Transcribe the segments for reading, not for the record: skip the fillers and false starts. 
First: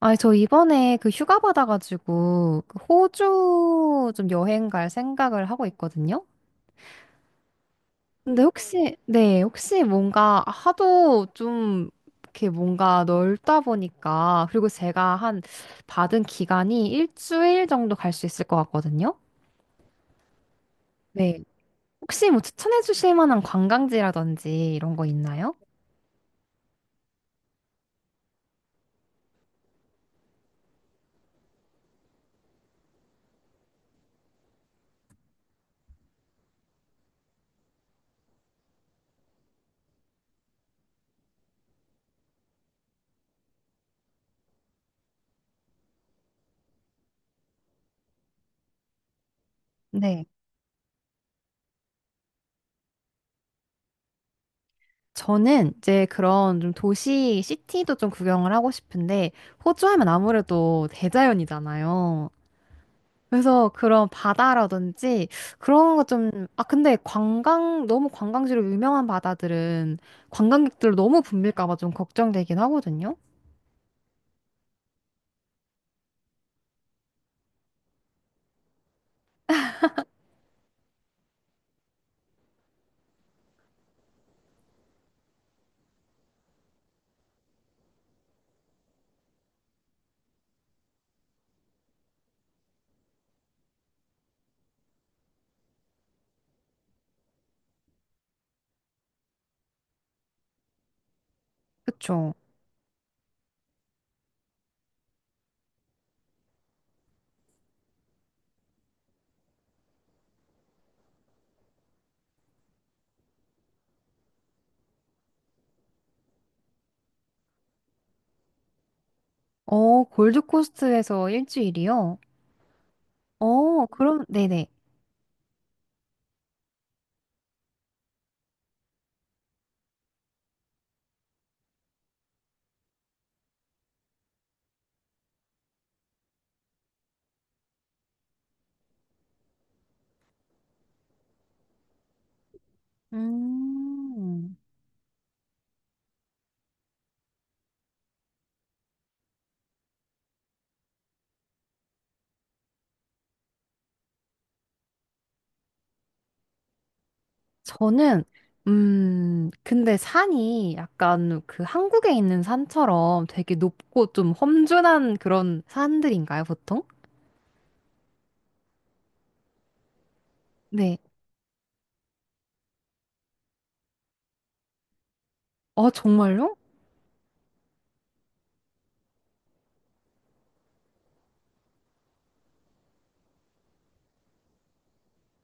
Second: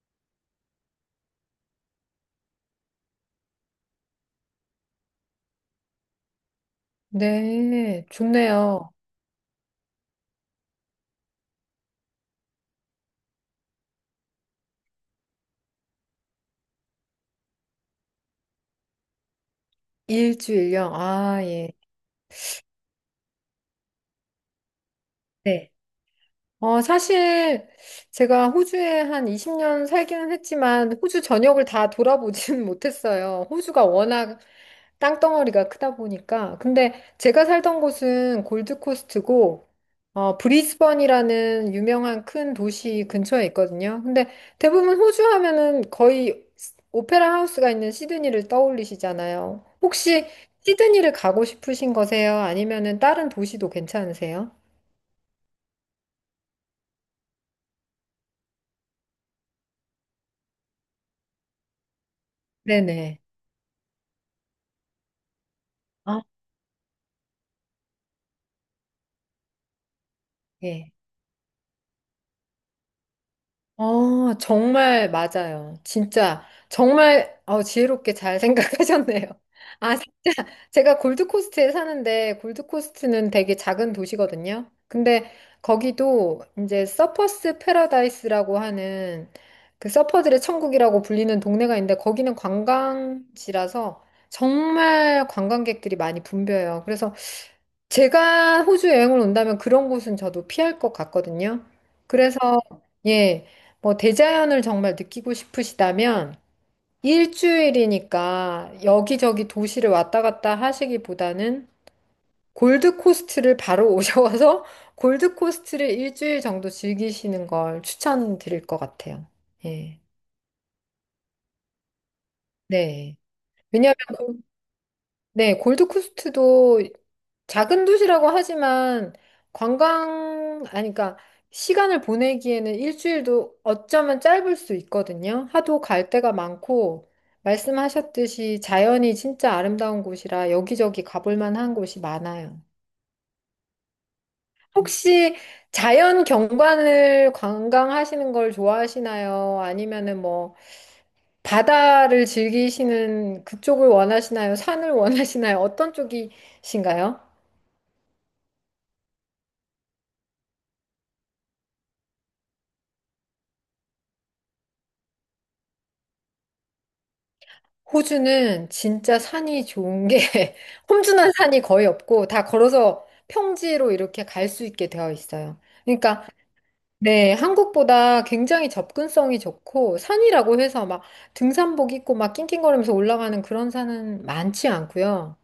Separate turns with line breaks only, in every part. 아니, 저 이번에 그 휴가 받아가지고 그 호주 좀 여행 갈 생각을 하고 있거든요.
네,
근데
좋네요.
혹시, 네, 혹시 뭔가 하도 좀 이렇게 뭔가 넓다 보니까, 그리고 제가 한 받은 기간이 일주일 정도 갈 수 있을 것 같거든요.
일주일령. 아,
네.
예.
혹시 뭐 추천해 주실 만한 관광지라든지 이런 거 있나요?
네. 사실 제가 호주에 한 20년 살기는 했지만 호주 전역을 다 돌아보지는 못했어요. 호주가 워낙 땅덩어리가 크다 보니까. 근데 제가 살던 곳은 골드코스트고, 브리즈번이라는 유명한 큰 도시 근처에 있거든요. 근데 대부분 호주 하면은 거의 오페라 하우스가 있는 시드니를 떠올리시잖아요.
네.
혹시 시드니를 가고 싶으신 거세요? 아니면은 다른 도시도 괜찮으세요?
저는 이제 그런 좀 도시, 시티도 좀 구경을 하고 싶은데, 호주 하면 아무래도 대자연이잖아요.
네네.
그래서 그런 바다라든지 그런 것
아,
좀, 아, 근데 관광, 너무 관광지로 유명한 바다들은
예.
관광객들로 너무 붐빌까 봐 좀 걱정되긴 하거든요.
정말 맞아요. 진짜, 정말, 지혜롭게 잘 생각하셨네요. 아, 진짜, 제가 골드코스트에 사는데, 골드코스트는 되게 작은 도시거든요. 근데 거기도 이제 서퍼스 패러다이스라고 하는 그 서퍼들의 천국이라고 불리는 동네가 있는데, 거기는 관광지라서 정말 관광객들이 많이 붐벼요. 그래서 제가 호주 여행을 온다면 그런 곳은 저도 피할 것 같거든요.
그쵸?
그래서, 예, 뭐, 대자연을 정말 느끼고 싶으시다면, 일주일이니까 여기저기 도시를 왔다 갔다 하시기보다는 골드코스트를 바로 오셔서 골드코스트를 일주일 정도 즐기시는 걸 추천드릴 것 같아요. 예.
골드코스트에서 일주일이요?
네. 왜냐면,
그럼, 네네.
네, 골드코스트도 작은 도시라고 하지만 관광, 아니, 그러니까 시간을 보내기에는 일주일도 어쩌면 짧을 수 있거든요. 하도 갈 데가 많고, 말씀하셨듯이 자연이 진짜 아름다운 곳이라 여기저기 가볼 만한 곳이 많아요.
음,
혹시 자연 경관을 관광하시는 걸 좋아하시나요? 아니면은 뭐 바다를 즐기시는 그쪽을 원하시나요? 산을 원하시나요? 어떤 쪽이신가요?
저는, 근데 산이 약간 그 한국에 있는 산처럼 되게 높고 좀 험준한 그런 산들인가요, 보통?
호주는 진짜 산이 좋은 게
네.
험준한 산이 거의 없고 다 걸어서 평지로 이렇게 갈 수 있게 되어 있어요.
아,
그러니까
정말요?
네, 한국보다 굉장히 접근성이 좋고 산이라고 해서 막 등산복 입고 막 낑낑거리면서 올라가는 그런 산은 많지 않고요.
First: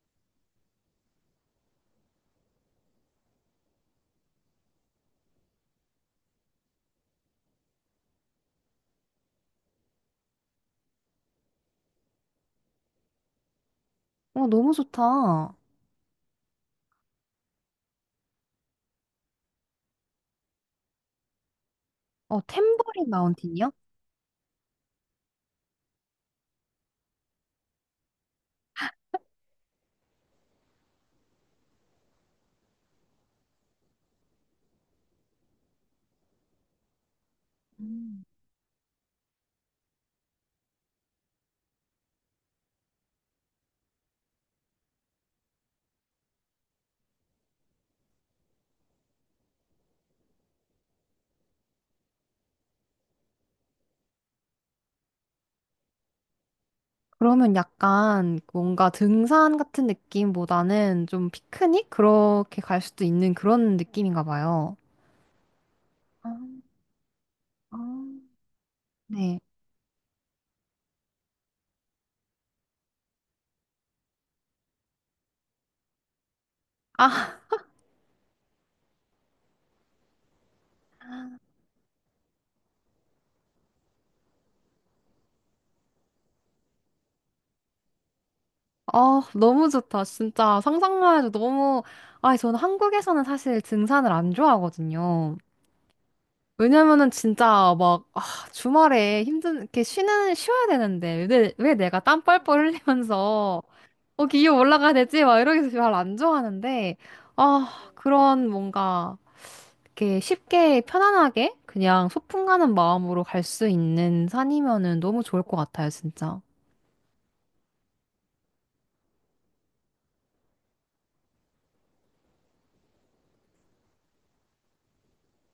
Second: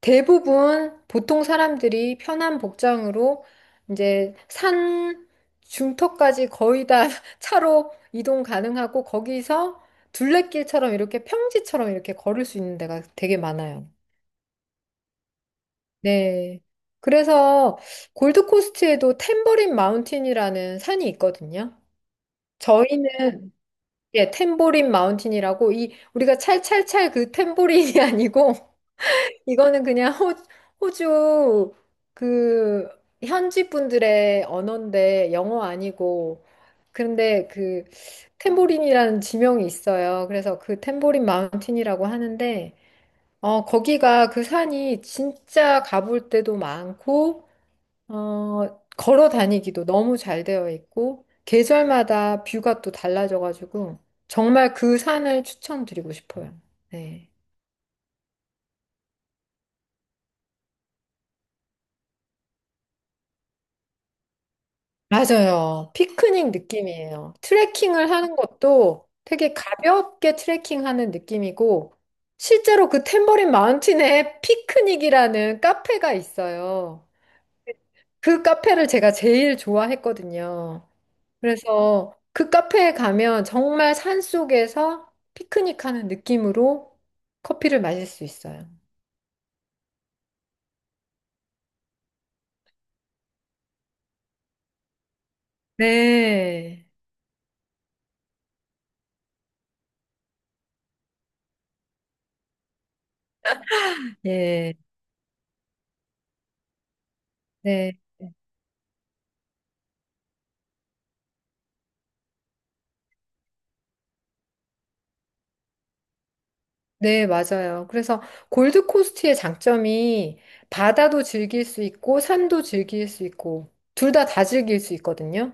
대부분 보통 사람들이 편한 복장으로 이제 산 중턱까지 거의 다 차로 이동 가능하고 거기서 둘레길처럼 이렇게 평지처럼 이렇게 걸을 수 있는 데가 되게 많아요.
너무 좋다.
네. 그래서 골드코스트에도 탬버린 마운틴이라는 산이 있거든요.
탬버린
저희는
마운틴이요?
예, 탬버린 마운틴이라고 이 우리가 찰찰찰 그 탬버린이 아니고 이거는 그냥 호주 그 현지 분들의 언어인데 영어 아니고 그런데 그
음.
탬보린이라는 지명이 있어요. 그래서 그 탬보린 마운틴이라고 하는데 거기가 그 산이 진짜 가볼 때도 많고 걸어 다니기도 너무 잘 되어 있고 계절마다 뷰가 또 달라져 가지고 정말 그 산을 추천드리고 싶어요. 네.
그러면 약간 뭔가 등산 같은 느낌보다는 좀 피크닉? 그렇게 갈 수도 있는 그런 느낌인가 봐요.
맞아요.
아,
피크닉 느낌이에요.
아.
트레킹을 하는 것도
네.
되게 가볍게 트레킹하는 느낌이고, 실제로 그 탬버린 마운틴에 피크닉이라는 카페가 있어요.
아,
그 카페를 제가 제일 좋아했거든요. 그래서 그 카페에 가면 정말 산속에서 피크닉하는 느낌으로 커피를 마실 수 있어요.
너무 좋다. 진짜 상상만 해도 너무, 아, 저는 한국에서는 사실 등산을 안 좋아하거든요.
네.
왜냐면은 진짜 막, 아, 주말에 힘든, 이렇게 쉬는, 쉬어야 되는데, 왜 내가 땀 뻘뻘 흘리면서 기업
예.
올라가야 되지? 막 이러면서 잘 안 좋아하는데, 아,
네.
그런 뭔가, 이렇게 쉽게 편안하게 그냥 소풍 가는 마음으로 갈 수 있는 산이면은 너무 좋을 것 같아요, 진짜.
네, 맞아요. 그래서 골드코스트의 장점이 바다도 즐길 수 있고 산도 즐길 수 있고 둘 다 다 즐길 수 있거든요.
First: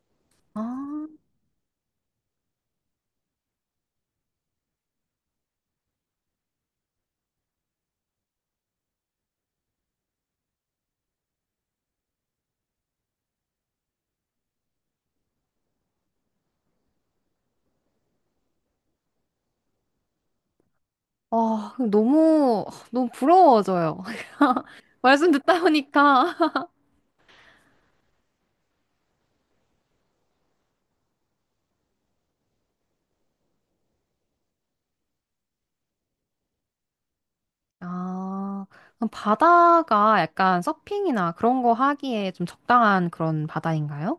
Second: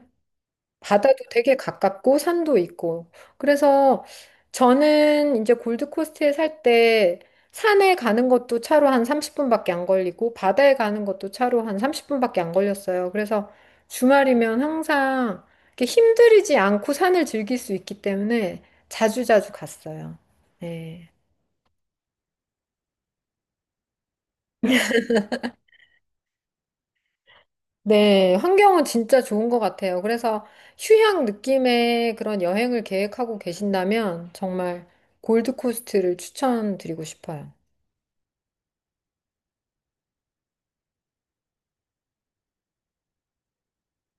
아,
바다도 되게 가깝고 산도 있고. 그래서 저는 이제 골드코스트에 살 때 산에 가는 것도 차로 한 30분밖에 안 걸리고 바다에 가는 것도 차로 한 30분밖에 안 걸렸어요. 그래서 주말이면 항상 이렇게 힘들이지 않고 산을 즐길 수 있기 때문에 자주자주 갔어요. 네.
아, 너무, 너무 부러워져요. 말씀 듣다 보니까.
네, 환경은 진짜 좋은 것 같아요. 그래서 휴양 느낌의 그런 여행을 계획하고 계신다면 정말 골드코스트를 추천드리고 싶어요.
아, 그럼 바다가 약간 서핑이나 그런 거 하기에 좀 적당한 그런 바다인가요?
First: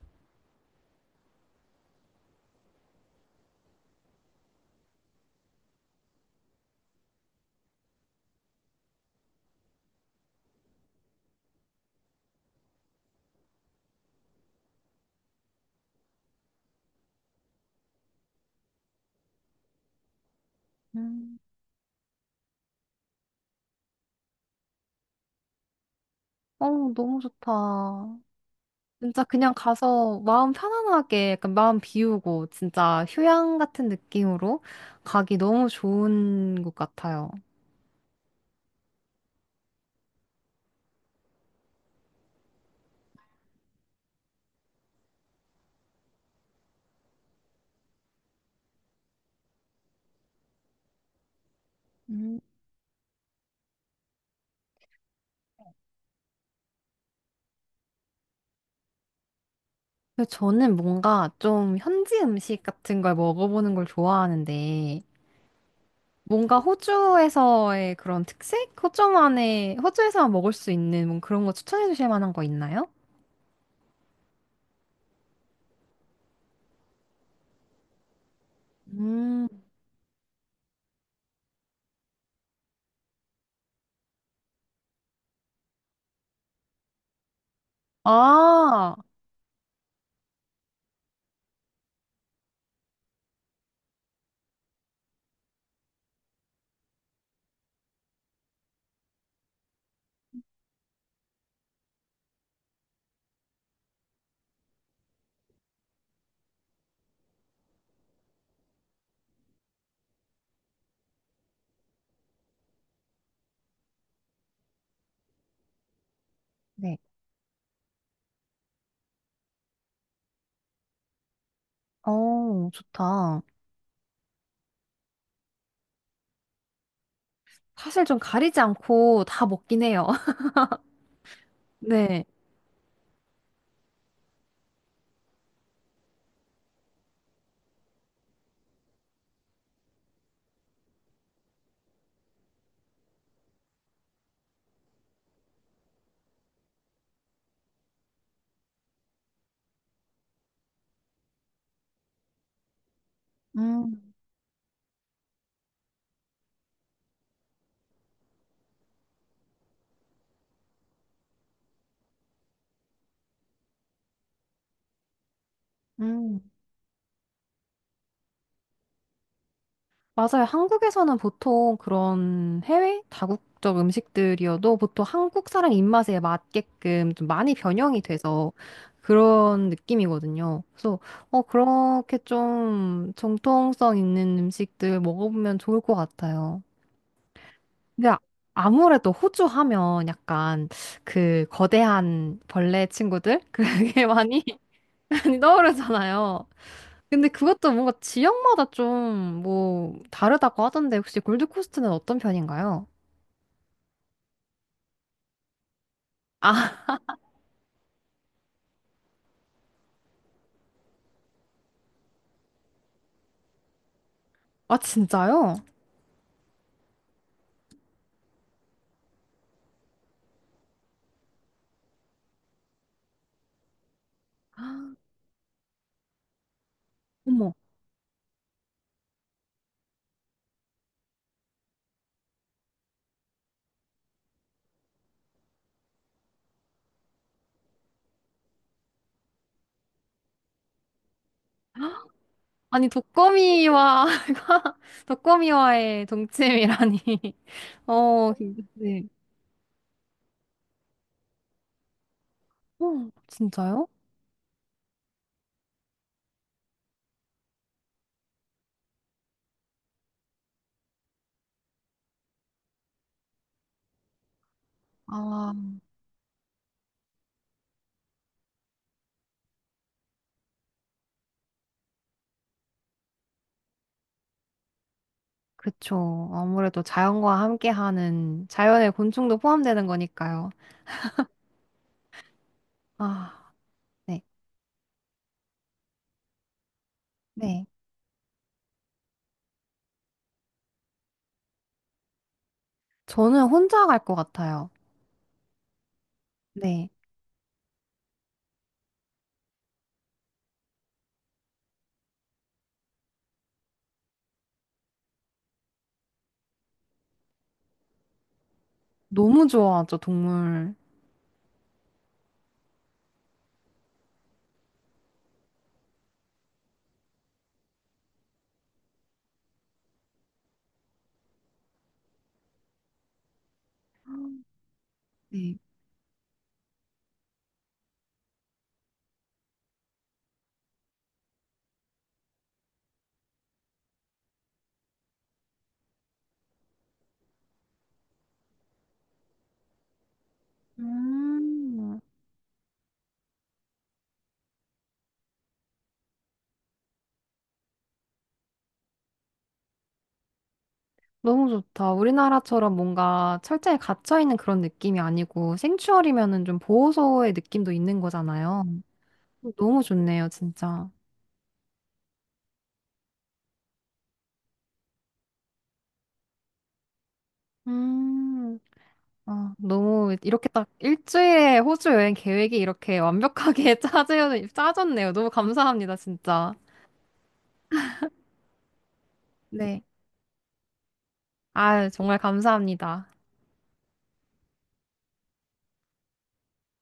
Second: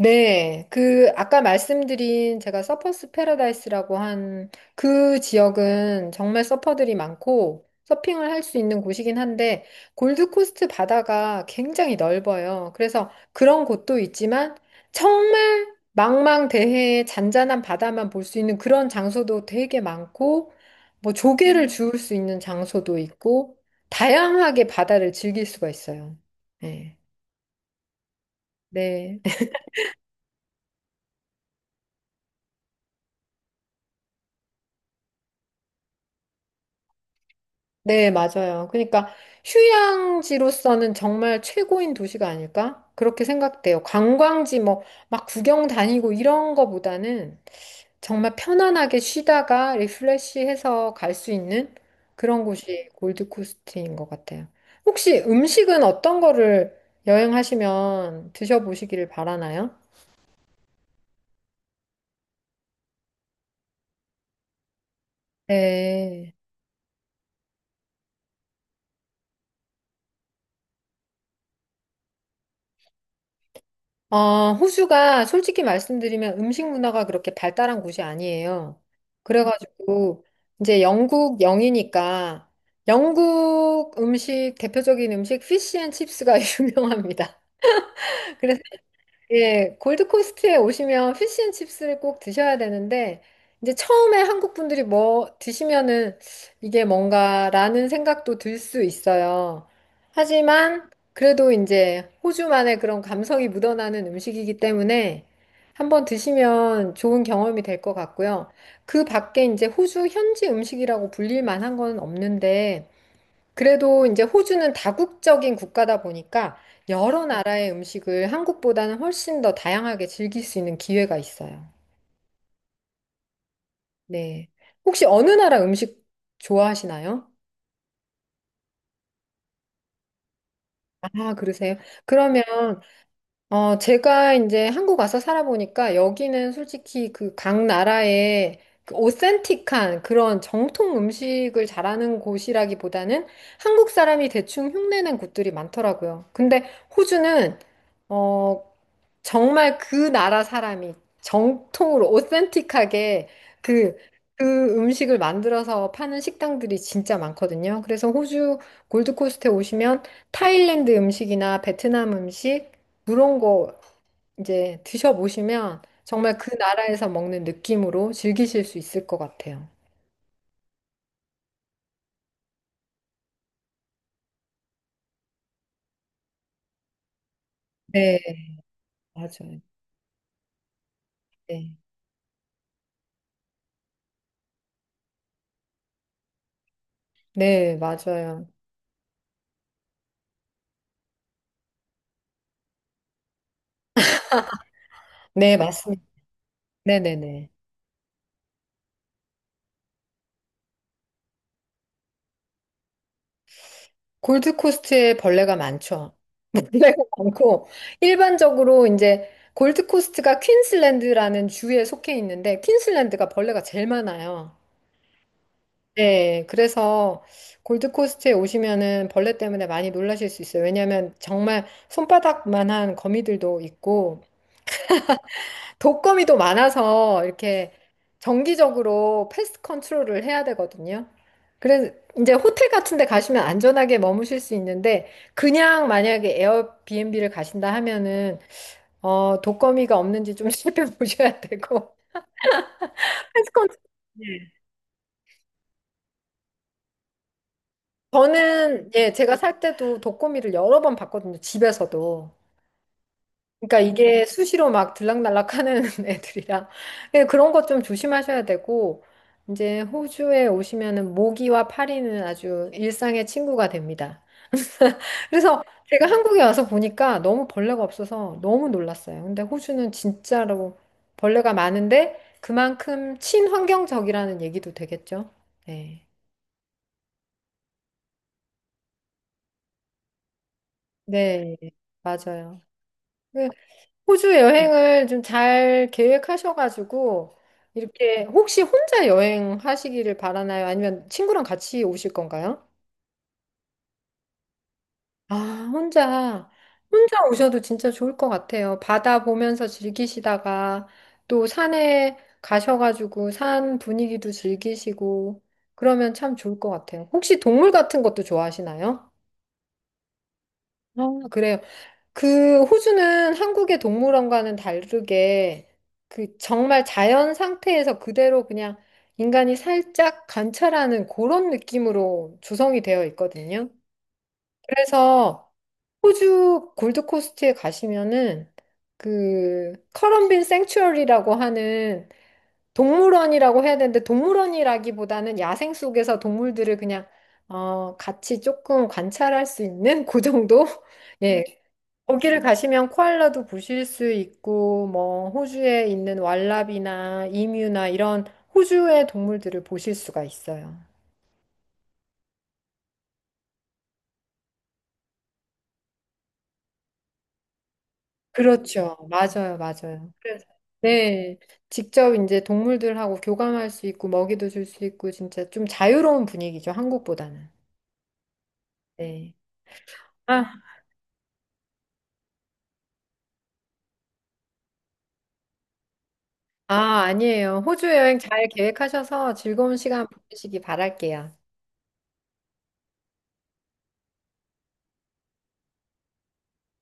네, 그 아까 말씀드린 제가 서퍼스 패러다이스라고 한 그 지역은 정말 서퍼들이 많고 서핑을 할 수 있는 곳이긴 한데 골드코스트 바다가 굉장히 넓어요. 그래서 그런 곳도 있지만 정말 망망대해의 잔잔한 바다만 볼 수 있는 그런 장소도 되게 많고 뭐
음,
조개를 주울 수 있는 장소도 있고 다양하게 바다를 즐길 수가 있어요.
어,
네.
너무 좋다.
네.
진짜 그냥 가서 마음 편안하게 약간 마음 비우고 진짜 휴양 같은 느낌으로 가기 너무 좋은 것 같아요.
네, 맞아요. 그러니까 휴양지로서는 정말 최고인 도시가 아닐까? 그렇게 생각돼요. 관광지 뭐 막 구경 다니고 이런 거보다는 정말 편안하게 쉬다가 리프레시해서 갈 수 있는
음.
그런 곳이 골드코스트인 것 같아요. 혹시 음식은 어떤 거를 여행하시면 드셔보시기를 바라나요?
근데 저는 뭔가 좀 현지 음식 같은 걸 먹어보는 걸 좋아하는데
네.
뭔가 호주에서의 그런 특색? 호주만의, 호주에서만 먹을 수 있는 뭔 그런 거 추천해 주실 만한 거 있나요?
호주가 솔직히 말씀드리면 음식 문화가 그렇게 발달한 곳이 아니에요.
음,
그래가지고 이제 영국 영이니까 영국 음식 대표적인 음식 피쉬 앤 칩스가 유명합니다. 그래서
아,
예, 골드코스트에 오시면 피시앤칩스를 꼭 드셔야 되는데, 이제 처음에 한국 분들이 뭐 드시면은 이게 뭔가라는 생각도 들 수 있어요. 하지만 그래도 이제 호주만의 그런 감성이 묻어나는 음식이기 때문에 한번 드시면 좋은 경험이 될 것 같고요. 그 밖에 이제 호주 현지 음식이라고 불릴 만한 건 없는데, 그래도 이제 호주는 다국적인 국가다 보니까
네.
여러 나라의 음식을 한국보다는 훨씬 더 다양하게 즐길 수 있는 기회가 있어요.
좋다.
네. 혹시 어느 나라 음식 좋아하시나요?
사실 좀 가리지 않고 다 먹긴 해요.
아, 그러세요?
네.
그러면 제가 이제 한국 와서 살아보니까 여기는 솔직히 그 각 나라의 그 오센틱한 그런 정통 음식을 잘하는 곳이라기보다는 한국 사람이 대충 흉내낸 곳들이 많더라고요. 근데 호주는 어, 정말 그 나라 사람이 정통으로 오센틱하게 그,
음,
그 음식을 만들어서 파는 식당들이 진짜 많거든요. 그래서 호주 골드코스트에 오시면 타일랜드 음식이나 베트남 음식 그런 거 이제 드셔보시면 정말
음.
그 나라에서 먹는 느낌으로 즐기실 수 있을 것 같아요.
맞아요. 한국에서는 보통 그런 해외 다국적 음식들이어도 보통 한국 사람 입맛에 맞게끔 좀 많이 변형이
네,
돼서
맞아요.
그런 느낌이거든요. 그래서
네,
그렇게 좀 정통성 있는 음식들 먹어보면 좋을 것 같아요.
네,
근데
맞아요.
아무래도 호주 하면 약간 그 거대한 벌레 친구들 그게 많이 많이
네, 맞습니다.
떠오르잖아요. 근데
네네네.
그것도 뭔가 지역마다 좀 뭐 다르다고 하던데 혹시 골드코스트는 어떤 편인가요?
골드코스트에 벌레가 많죠.
아,
벌레가 많고, 일반적으로 이제 골드코스트가 퀸슬랜드라는 주에 속해 있는데, 퀸슬랜드가 벌레가 제일 많아요.
아 진짜요?
네, 그래서 골드코스트에 오시면은 벌레 때문에 많이 놀라실 수 있어요. 왜냐하면 정말 손바닥만한 거미들도 있고, 독거미도 많아서
어머.
이렇게 정기적으로 패스트 컨트롤을 해야 되거든요. 그래서 이제 호텔 같은 데 가시면 안전하게 머무실 수 있는데 그냥 만약에 에어비앤비를 가신다 하면은 독거미가 없는지 좀 살펴보셔야 되고
아니
패스트 컨트롤
독거미와 독거미와의 동침이라니. 어,
저는
네.
예, 제가 살 때도 독거미를 여러 번 봤거든요. 집에서도. 그러니까
진짜요?
이게 수시로 막 들락날락 하는 애들이라 예, 그런 것 좀 조심하셔야 되고 이제 호주에 오시면은 모기와 파리는 아주 일상의 친구가 됩니다.
아,
그래서 제가 한국에 와서 보니까 너무 벌레가 없어서 너무 놀랐어요. 근데 호주는 진짜로 벌레가 많은데 그만큼 친환경적이라는 얘기도 되겠죠. 네.
그쵸. 아무래도 자연과 함께하는 자연의 곤충도 포함되는 거니까요.
네, 맞아요. 그
아, 네.
호주 여행을 좀 잘 계획하셔가지고,
네.
이렇게 혹시 혼자 여행하시기를 바라나요? 아니면 친구랑 같이 오실 건가요?
저는 혼자 갈 것 같아요.
아, 혼자.
네.
혼자 오셔도 진짜 좋을 것 같아요. 바다 보면서 즐기시다가 또 산에 가셔가지고 산 분위기도 즐기시고 그러면 참 좋을 것 같아요. 혹시 동물 같은 것도 좋아하시나요?
너무 좋아하죠, 동물.
아, 그래요. 그 호주는 한국의 동물원과는 다르게 그 정말 자연 상태에서 그대로 그냥 인간이 살짝 관찰하는 그런 느낌으로 조성이 되어 있거든요. 그래서
네.
호주 골드코스트에 가시면은 그 커럼빈 생츄어리라고 하는 동물원이라고 해야 되는데 동물원이라기보다는 야생 속에서 동물들을 그냥 같이 조금 관찰할 수 있는 그 정도? 예,
음.
거기를 가시면 코알라도 보실 수 있고, 뭐, 호주에 있는 왈라비나 이뮤나 이런 호주의 동물들을 보실 수가 있어요.
너무 좋다. 우리나라처럼 뭔가 철저히 갇혀있는 그런 느낌이 아니고 생추얼이면은 좀 보호소의 느낌도 있는 거잖아요.
그렇죠. 맞아요,
너무
맞아요.
좋네요,
그래서,
진짜.
네. 직접 이제 동물들하고 교감할 수 있고, 먹이도 줄 수 있고, 진짜 좀 자유로운 분위기죠, 한국보다는.
음,
네.
아, 너무
아,
이렇게 딱 일주일에 호주 여행 계획이 이렇게 완벽하게 짜졌네요. 너무 감사합니다, 진짜.
아, 아니에요. 호주 여행 잘 계획하셔서 즐거운
네.
시간 보내시기 바랄게요.
아, 정말 감사합니다.